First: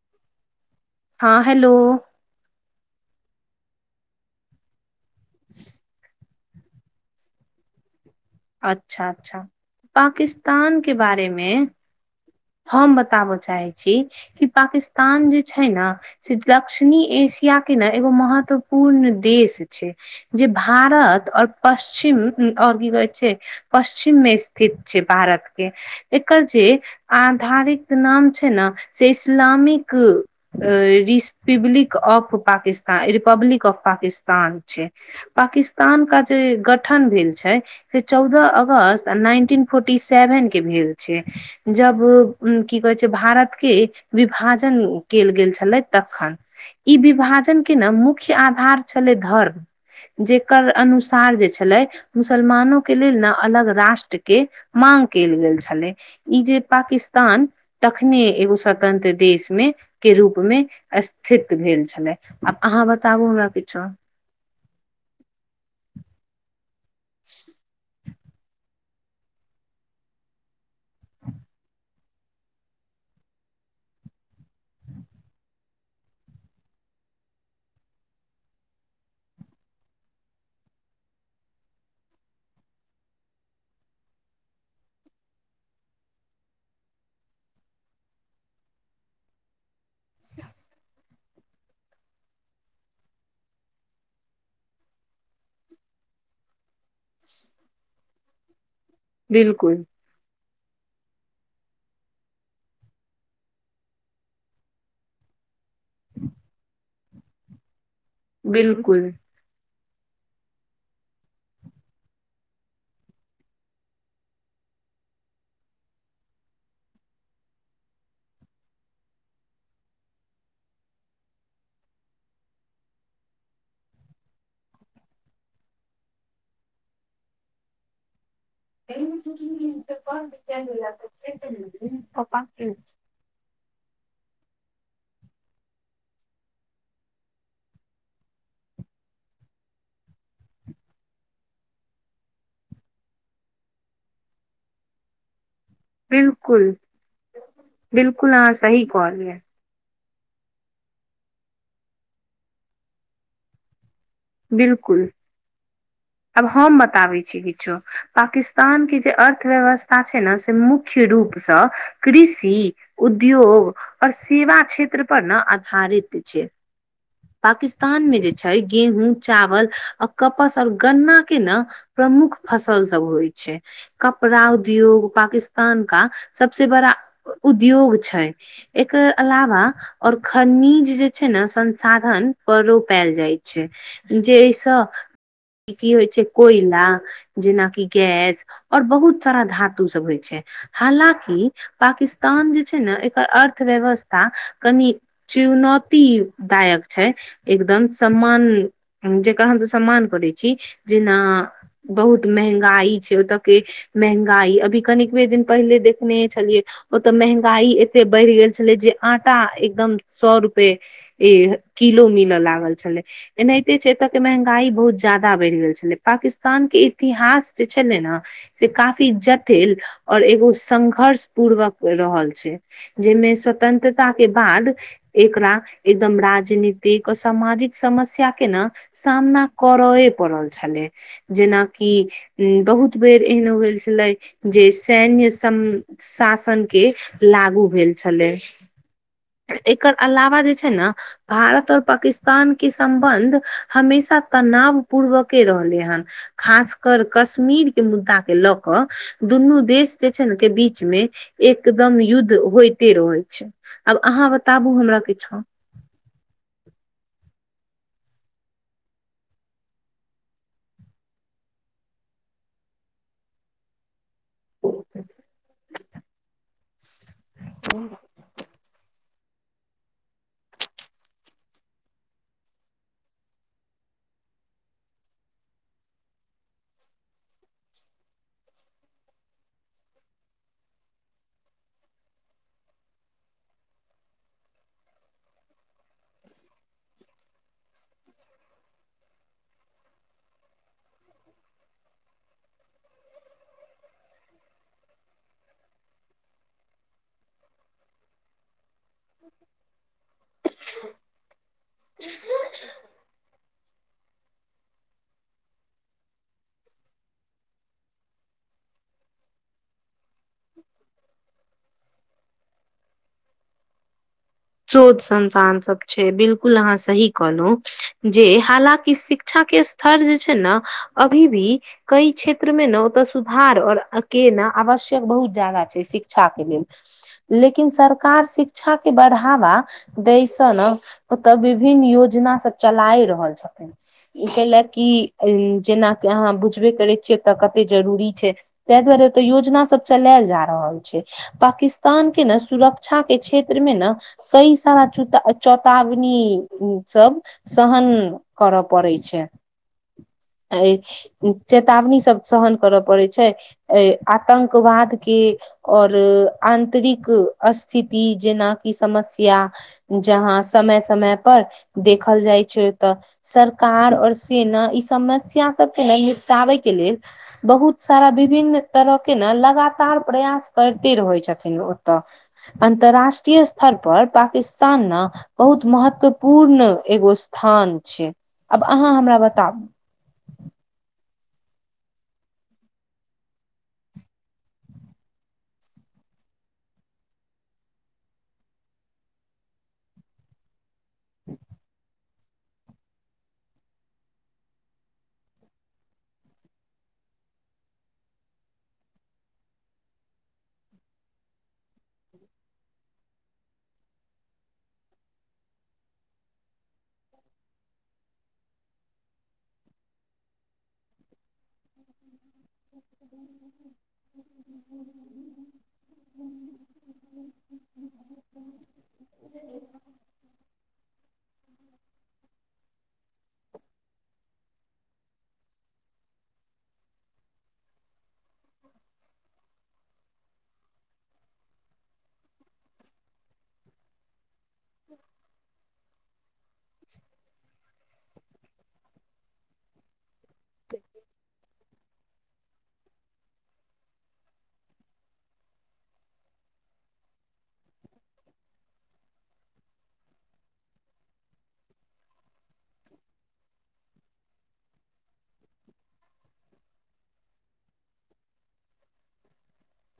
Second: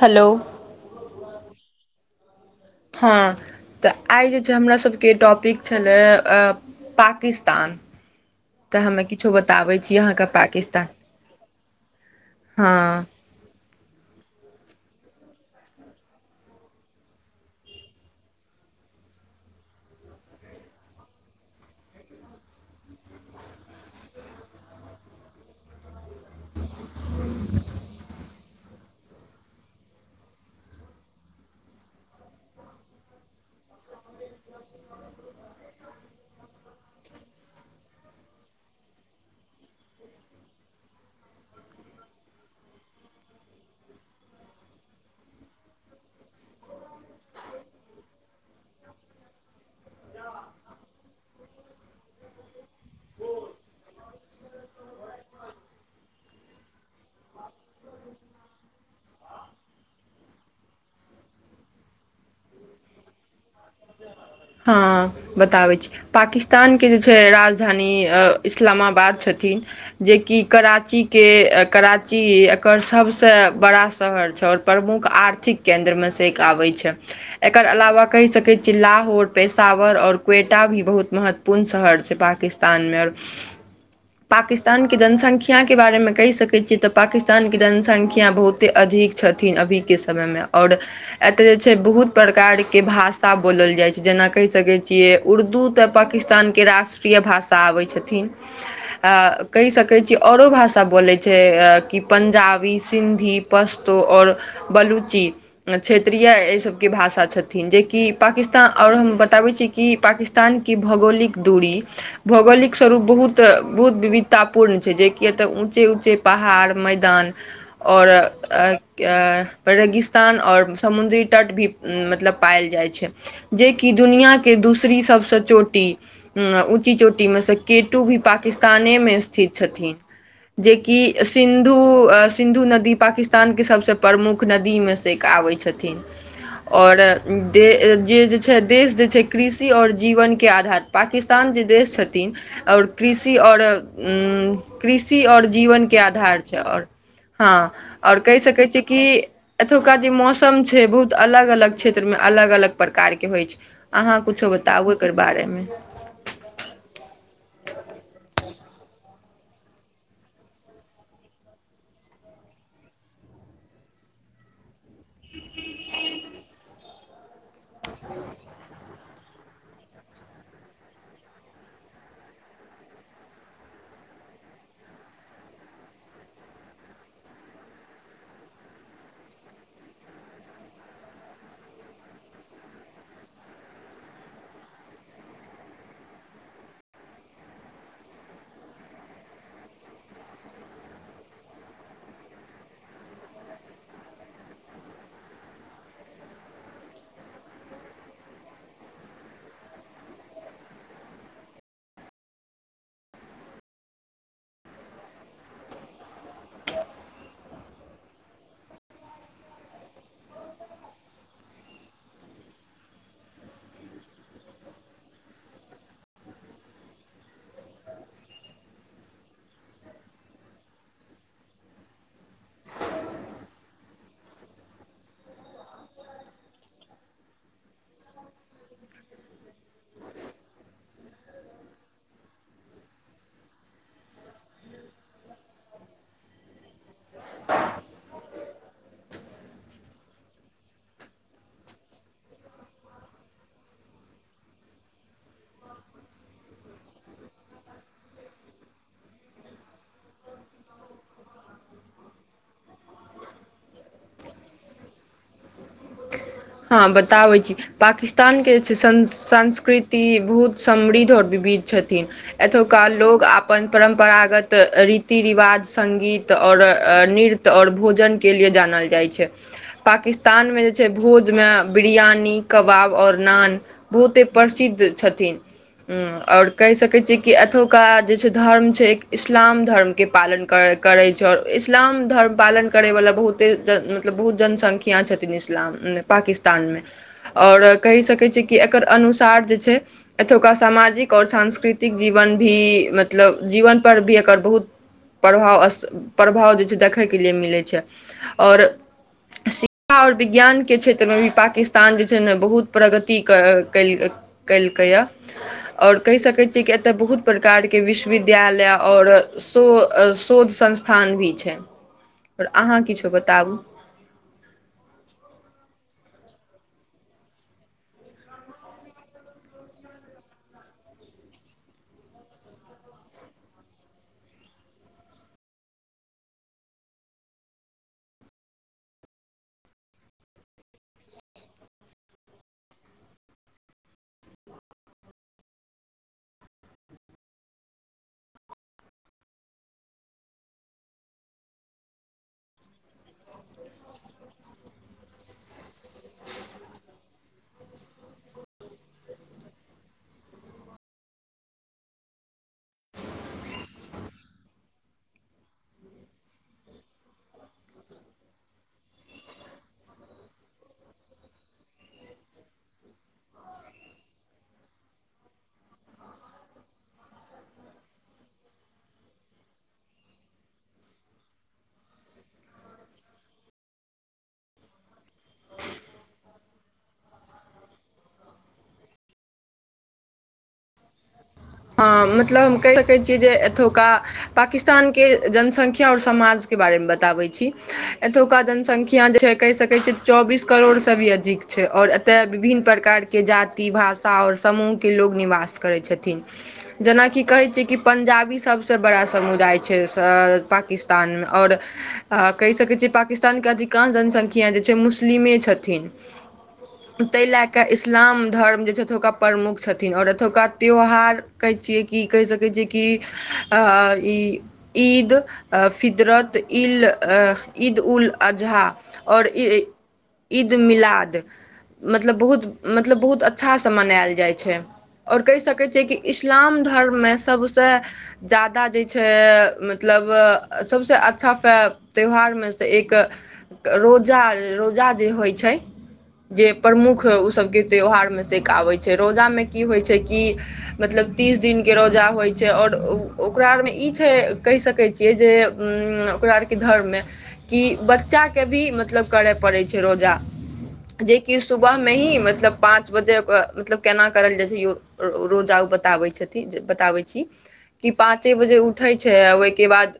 Hello हँ hello हँ तऽ आइ जे छै हमरा सबके टॉपिक छलै पाकिस्तान तऽ हमे अच्छा किछो अच्छा बताबै छी अहाँके पाकिस्तान के बारेमे हम हँ बताबऽ चाहै पाकिस्तान जे छै ने से दक्षिणी एशिया के ने एगो महत्वपूर्ण पूर्ण देश छै जे भारत और पश्चिम और की कहै छै पश्चिम मे स्थित छै भारत के एकर जे आधारित ना नाम ने से Islamic Republic of Pakistan Republic of Pakistan छै पाकिस्तान का जे गठन भेल छै से चौदह अगस्त नाइनटीन फोर्टी सेवन के भेल छै जब की छै भारत के विभाजन केल गेल छलै तखन ई विभाजन के न मुख्य आधार छलै धर्म जेकर अनुसार छल मुसलमान के लेल ने अलग राष्ट्र के माग केल गेल छलै ई जे पाकिस्तान तखने एगो स्वतंत्र देश मे के रूप मे स्थित भेल छलै आब आहँ बताबू हमरा किछो हँ बताबै छी पाकिस्तान के जे छै राजधानी इस्लामा ब जेक कर एकर सब बड़ा [unintelligible] शहर छै और प्रमुख आर्थिक केंन्द्रमे से आबै छै एकर अलावा कहि सकैत चिल्ाहौर पेशावर आओर क्वेटा भी बहुत महत्वपूर्ण शहर छै पाकिस्तानमे और पाकिस्तानके जनसंख्याके बारेमे कहि सकैत छियै तऽ पाकिस्तानके जनसंख्या बहुते अधिक नीक छथिन अभी के समय में और एते छै बहुत प्रकार के भासा ाषा बोलल जाइ छै जेना कहि सकै छियै उर्दू तऽ पाकिस्तानके राष्ट्रीय भाषा आबै छथिन आ कहि बिलकुल सकै छी औरो भाषा बोलै छैकी पंजाबी सिंधी पस्तो और बलुचि क्षेत्रीय ऐसबके भाषा छथिन जेकि पाकिस्तान और बिलकुल हम बताबै छी कि पाकिस्तान के भौगोलिक दूरी भौगोलिक स्वरूप बहुत बहुत विविधतापूर्ण छै जेकी ए तऽ ऊँचे ऊँचे पहाड़ मैदान और पर रेगिस्तान और समुद्री तट भी मतलब पायल जाइ छै। जेकि दुनिया के दूसरी सबसँ चोटी उशऊँची चोटीमेसँ केटु भी पाक पाकिस्ताने मे स्थित छथिन जेकि सिन्धु सिन्धु नदी पाकिस्तान सब प्रमुख नदी मे से एक आबै छथिन और जे जे छै। देश जे छै। कृषि और जीवन के आधार पाकिस्तान जे देश छथिन और कृ कृषि और कृषि और जीवन के आधार छै। बिलकुल हाँ‌ और बिलकुल कहि अहाँ सकै छियै। सही की कहलियै अजुका जे मौसम छै। बहुत अलग अलग क्षेत्र मे अलग अलग प्रकार के होइ छै। अहाँ कुछो बताबु बिलकुल एकर बारेमे आब हम बताबै छी। किछो पाकिस्तान ान के जे अर्थव्यवस्था छै। ने से मुख्य रूप सँ कृषि उद्योग और सेवा क्षेत्र पर ने आधारित छै। [inaudible] पाकिस्तान में जे छै। गेहूँ चावल आ कपस आऔर गन्ना के ने प्रमुख फसल सब होइ छै। ड़ा उद्योग पाकिस्तान का सबस बड़ा उद्योग छै। एकर अलावा और खनिज जे छै ने संसाधन पर रोपायल जाइ छै। जेहिसँ की होइ छै। कोयला जेनाकि गैस और बहुत सारा धातु सब होइ छै। हालाँकि पाकिस्तान जे छै। ने एकर अर्थव्यवस्था क चुनौती दायक छै। एकदम सम्मान जेकरा हम त सम्मान करै छी। जेना बहुत महंगाई छै। ओतऽ के महंगाई अभी कनबे दिन पहिले देखने छलियै ओतऽ महंगाई एते बढ़ि गेल छलै जे आटा एकदम सौ रूपए किलो मिल लागल छलै एनाहि जे छै। एतऽ के महंगाई बहुत जादा बढ़ि गेल छलै पाकिस्तान के इतिहास जे छलै ने से काफी जटिल और एगो संघर्ष पूर्वक रहल छै। जाहिमे स्वतंत्र स्वतंत्रता के बाद एकरा एकदम राजनीतिक आ सामाजिक समस्या। के ने सामना करयए पड़ल छलै जेनाकि बहुत बेर भेल छलै जे सैन्य सम शासन के लागू भेल छलै ह [inaudible] एकर अलावा जे छै। ने भारत और पाकिस्तान के सम्बन्ध हमेशा तनाव पूर्वके रहलै हन खास कर कश्मीर के मुद्दा के लऽ कऽ दुनू देश जे छै ने के बीच मे एकदम युद्ध होइते रहै छै। आब अहाँ बताबु हमरा किछो हँ बताबै छी पाकिस्तानके जे छै। संस्कृति बहुत समृद्ध और वि बीत छथिन एतुका लोक अपन परम्परा परम्परागत रीति रिवाज संगीत और नृत्य और भोजन के लिए जानल जाइ छै। पाकिस्तानमे जे छै। भोज मे बिरियानी कबाब और नान बहुते प्रसिद्ध छथिन ह्म और कहि सकैत छियै। कि एतुका जे छै। धर्म छै। इस्लाम धर्मके पालन करय करै छै। और इस्लाम धर्म पालन करैवला बहुते मतलब बहुत जनसंख्या छथिन इस्लाम पकिस्तान में और कहि सक छ। एकर अनुसार जे छै। पाकिस्तान समाजिक और सांस्कृतिक जीवन भी मतलब जीवन पर भी एकर बहुत प्रभाव अस प्रभाव जे छै। देखयके लिए मिलै छै। और शिक्षा आर विज्ञान के क्षेत्रमे भी पाकिस्तान जे छै। ने बहुत प्रगति कर कलकैए और कहि सकैत छियै। कि एतय बहुत प्रकार के विश्वविद्यालय और शो शोध संस्थान भी छै। पर अहाँ‌ किछु बताबु शोध संन्तान सब छै। बिलकुल अहाँ सही कहलहु जे हालाँकि शिक्षा के स््तर जे छै। ने अभी भी कई क्षेत्र मे ने ओते सुधार और अ केना आवश्यक बहुत जादा छै। शिक्षा लेल लेकिन सरकार शिक्षा के बढ़ा ढ़ावा दैस ने ओतऽ विभिन्न योजना सब चलाय रहल छथिन। कै ल क जेनाकि अहाँ बुझबे करै छियै। ओ तऽ कते जरूरी छै। ताहि दुआरे योजना सब चलायल जा रहल छै। पाकिस्तान के ने सुरक्षा के क्षेत्र मे ने कई सारा चूता चेतावनी सब सहन कर पड़ै छै। [inaudible] चेतावनी सब सहन करऽ पड़े छै। अ आतंकवाद के और आंतरिक स्थिति जेनाकि समस्या जहाँ समय समय पर देखल जाइ छै। तऽ सरकार और सेना ई समस्या सबके ने निपटााबै के लेल बहुत सारा विभिन्न त के ने लगातार प्रयास करिते रहै छथिन ओतऽ अन्तर्राष्ट्रीय स्थर पर पाकिस्तान न बहुत महत्वपूर्ण एगो स्थान छै। आब अहाँ हमरा बताउ [inaudible] हँ, मतलब हम कहि सकैत छियै। जे एतुका पाकिस्तानके जनसंख्या और समाज बारे मे बताबै छी। एतुका जनसंख्या जे छै। कहि सकैत छी। चौबीस करोड़ से‌भी अधिक छै। और तऽ विभिन्न प्रकारके जाति भाषा और समूहके लोक निवास करै छथिन। जेनाकि कहै छियै कि पंजाबी सभसँ बड़ा समुदाय छै। पाकिस्तानमे और आ कहि सकैत छियै। पाकिस्तानके अधिकांश जनसंख्या जे छै। मुस्लिमे छथिन ताहि लए कऽ इस्लाम धर्म जे छै। एतुका प्रमुख छथिन और एतुका त्यौहार कहै छियै की कहि सकैत छी। कि ईद फितरत इल ईद उल अजहा और ईद मिलाद मतलब बहुत मतलब बहुत अच्छासँ मनायल जाइ छै। और कहि सकै छियै। कि इस्लाम धर्ममे सबसे जादा जे छै। मतलब सबसे अच्छा से त्यौहार मे से एक रोजा रोजा जे होइ छै, जे प्रमुख ओ सबके त्यौहारमे सेक आबै छै, रोजामे की होइ छै, कि मतलब तीस दिनके रोजा होइ छै। और ओकरा आरमे ई छै, कहि सकै छियै जे ओकरा आरके धर्ममे कि बच्चाके भी मतलब करय पड़ै छै। रोजा जेकि सुबह मे ही मतलब पाँच बजे मतलब केना करल जाइ छै। रोजा बतिबै छथिन बताबै छी। कि पाँचे बजे उठै छै। ओहिके बाद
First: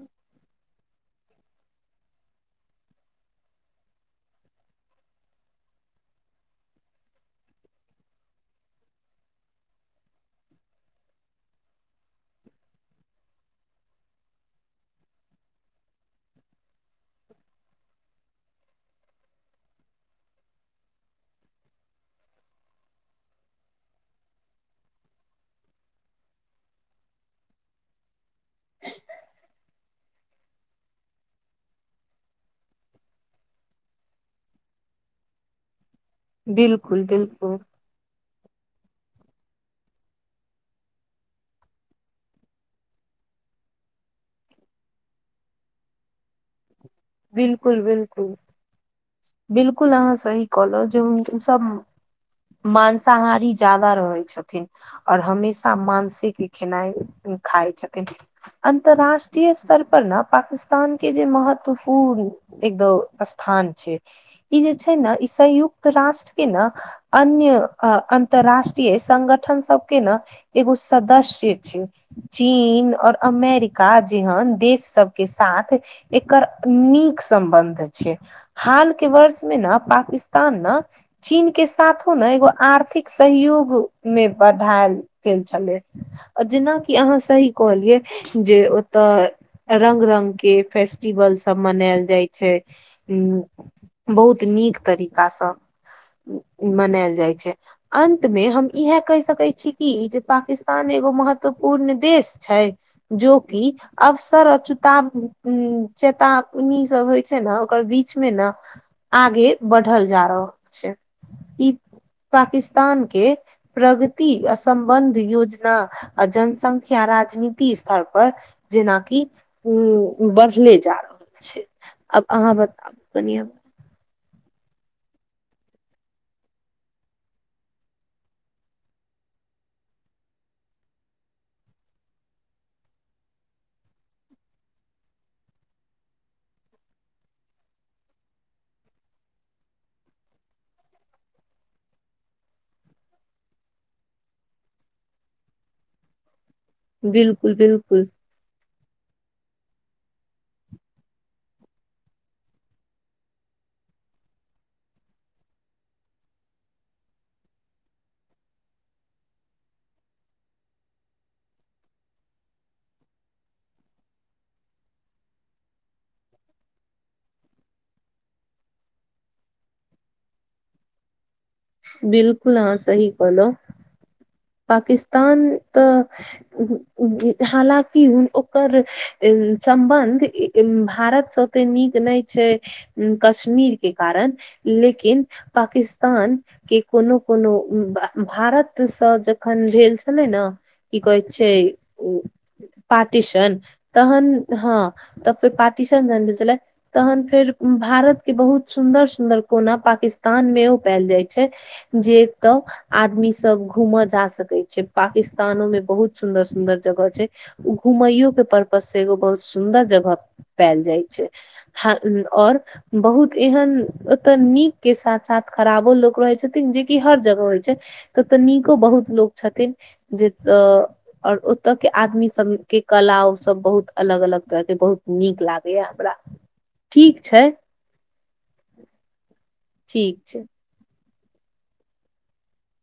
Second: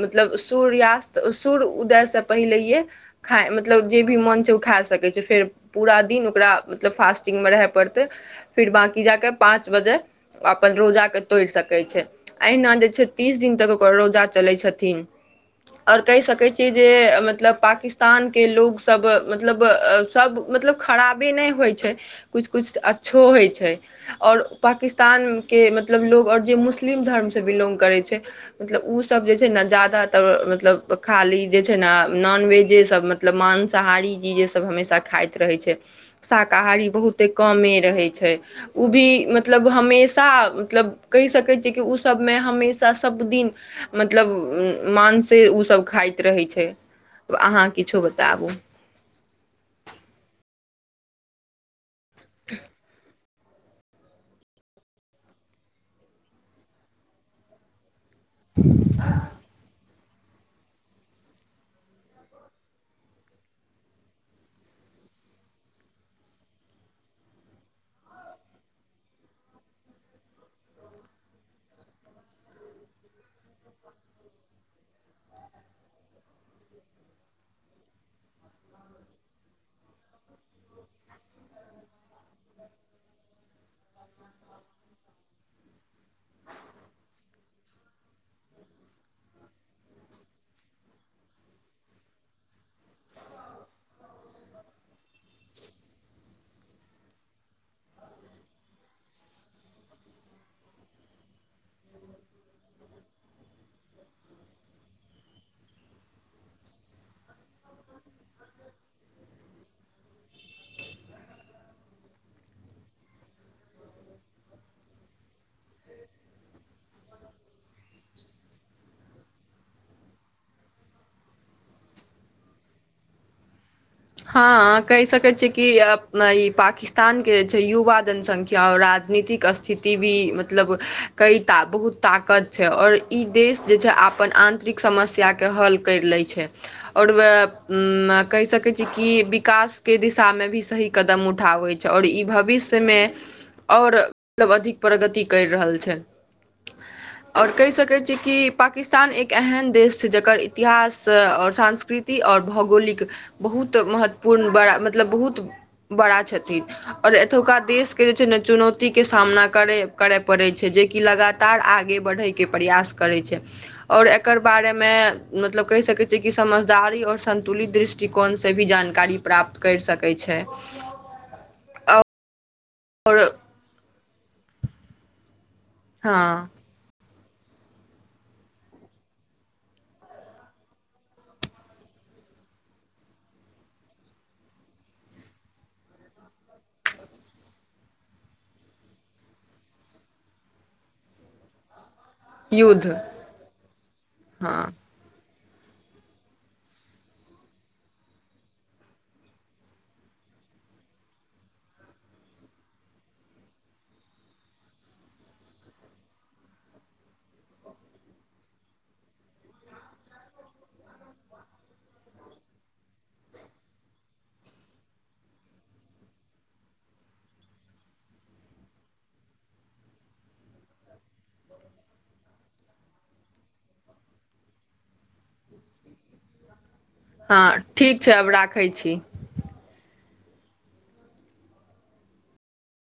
मतलब सूर्यास्त सूर्य उदय से पहिलेे खा मतलब जे भी मन छै। ओ खा सकै छै। फेर पूरा दिन ओकरा मतलब फास्टिंगमे रहय पड़तै फेर बाँकी जाकऽ पाँच बजे ओ अपन रोजाकेँ तोड़ि सकै छै। अहिना जे छै। तीस दिन तक ओकर रोजा चलै छथिन और कहि सकैत छियै। जे मतलब पाकिस्तानके लोकसभ मतलब सब मतलब खराबे ने होय छै। कुछ कुछ अच्छो होय छै। और पाकिस्तान ्तान के मतलब लोग और जे मुस्लिम धर्म से बिलोंग करै छै। मतलब ओसभ जे छै। ने जादा तब मतलब खाली जे छै। ने नॉनवेजे सब मतलब मांसाहारी चीजे सब हमेशा खा खाइत रहै छै। शाकाहारी बिल्कुल बहुते बिल्कुल कमे रहै छै। उभी मतलब हमेशा मतब कहिसकै छी। की ओ सब हमेशा सबदिन मतलब माँसे उसब खाइत रहै छै। आब अहाँ किछो बताबु बिलकुल अहाँ सही कहलहु जेउ सब मांसाहारी ती जादा रहै छथिन। और हमेशा मांसे के खेनाइ खााय छथिन। अंतरराष्ट्रीय स्थर पर ने पाकिस्तान के जे महत्वपूर्ण एकदो स्थान छै। ई जे छै, ने ई संयुक्त राष्ट्र के ने अन्य अन्तर्राष्ट्रीय संगठन सब के ने एगो सदस्य छै, चीन और अमेरिका, जेहन देश सबके साथ एकर नीक सं्बन्ध छै। हाल के वर्ष मे ने पाकिस्तान ने चीन के साथो ने एगो आर्थिक सहयोग मे बढ़ायल गेल छलै जेनाकि अहाँ सही कहलियै जे ओत रंग रंग के फेस्टिवल सब मनायल जाइ छै। उ बहुत नीक तरीकासँ मनायल जाइ छै, अन्तमे हम इएह कहि सकै छी। कि जे पाकिस्तान एगो महत्वपूर्ण देश छै, जोकि अवसर अ चुता उ चेता बनी सब होइ छै, ने ओकर बीच मे ने आगे बढ़ल जा रहल छै। ई पाकिस्तान के प्रगति अस्बन्ध योजना आ जनसंख्या राजनीति स्तर पर जेनाकि उ बढ़ले जा रहल छै, आब अहाँ बताउ कनिआब हँ कहि सकैत छिकि ई पाकिस्तानके जे छै। युवा जनसंख्या और राज राजनीत स्थिति भी मतलब क बहुत ताकत छै, और ई देश जे छै। आ अपन आंतरिक समस्या के हल कैर लै छै। और कहि सकै छी की विकासके दिशामे भी सही कदम उठाबै छै। और ई भविष्यमे ओर मतलब अधिक प्रगति करि रहल छै। और बिल्कुल कहि सकै बिल्कुल छीकि पाकिस्तान ्तान एक एहन देश छै, जकर इतिहास और सांस्कृति और भौगोलिक बहुत महत्वपूर्ण बड़ा मतलब बहुत बड़ा छथिन और एतुका देशके जे छै। ने चुनौती के सामना करय पड़ै छै, जेकि लगातार आगे बढ़ै के प्रयास करै छै, और एकर बारेमे मतलब कहि सकैत छियै। कि समझदारी और संन्तुलित दृष्टि दृष्टिकोणसँ भी जानकारी प्राप्त करि सकै छै। बिलकुल अहाँ सही आओर कहलहुँ पाकिस्तान तऽ हँ हालांकि ओकर सम्बन्ध भारतसँ ते नीक नहि छै कश्मीरके कारण लेकिन पाकिस्तान के को कोनो कोनो भारतसँ जखन भेल छलै ने की कहैत छै युद्ध पार्टिशन तहन हँ त फेर पार्टिशन जान छलै तहन फेर भारत केँ बहुत सुन्दर सुन्दर कोना पाकिस्तान मे ओ पायल जाइत छै जेतय आदमी सब घूमय जा सक सकै छै, पाकिस्तानो में बहुत सुंन्दर सुन्दर जगह छै, घुमैयो के परर्पज से एगो बहुत सुन्दर जगह पायल जाइ छै, और बहुत एहन ओत नीक के साथ साथ खराबो लोक रहै छथिन जेकि हर जगह होइ छै। तऽतऽ नीको बहुत लोक छथिन जेऽ और ओतऽ के आदमी सब के कला ओ सब बहुत अलग अलग बहुत नीक लागैया हमरा ठीक हँ छै ठीक छै, आब राखै छी ठीक छै।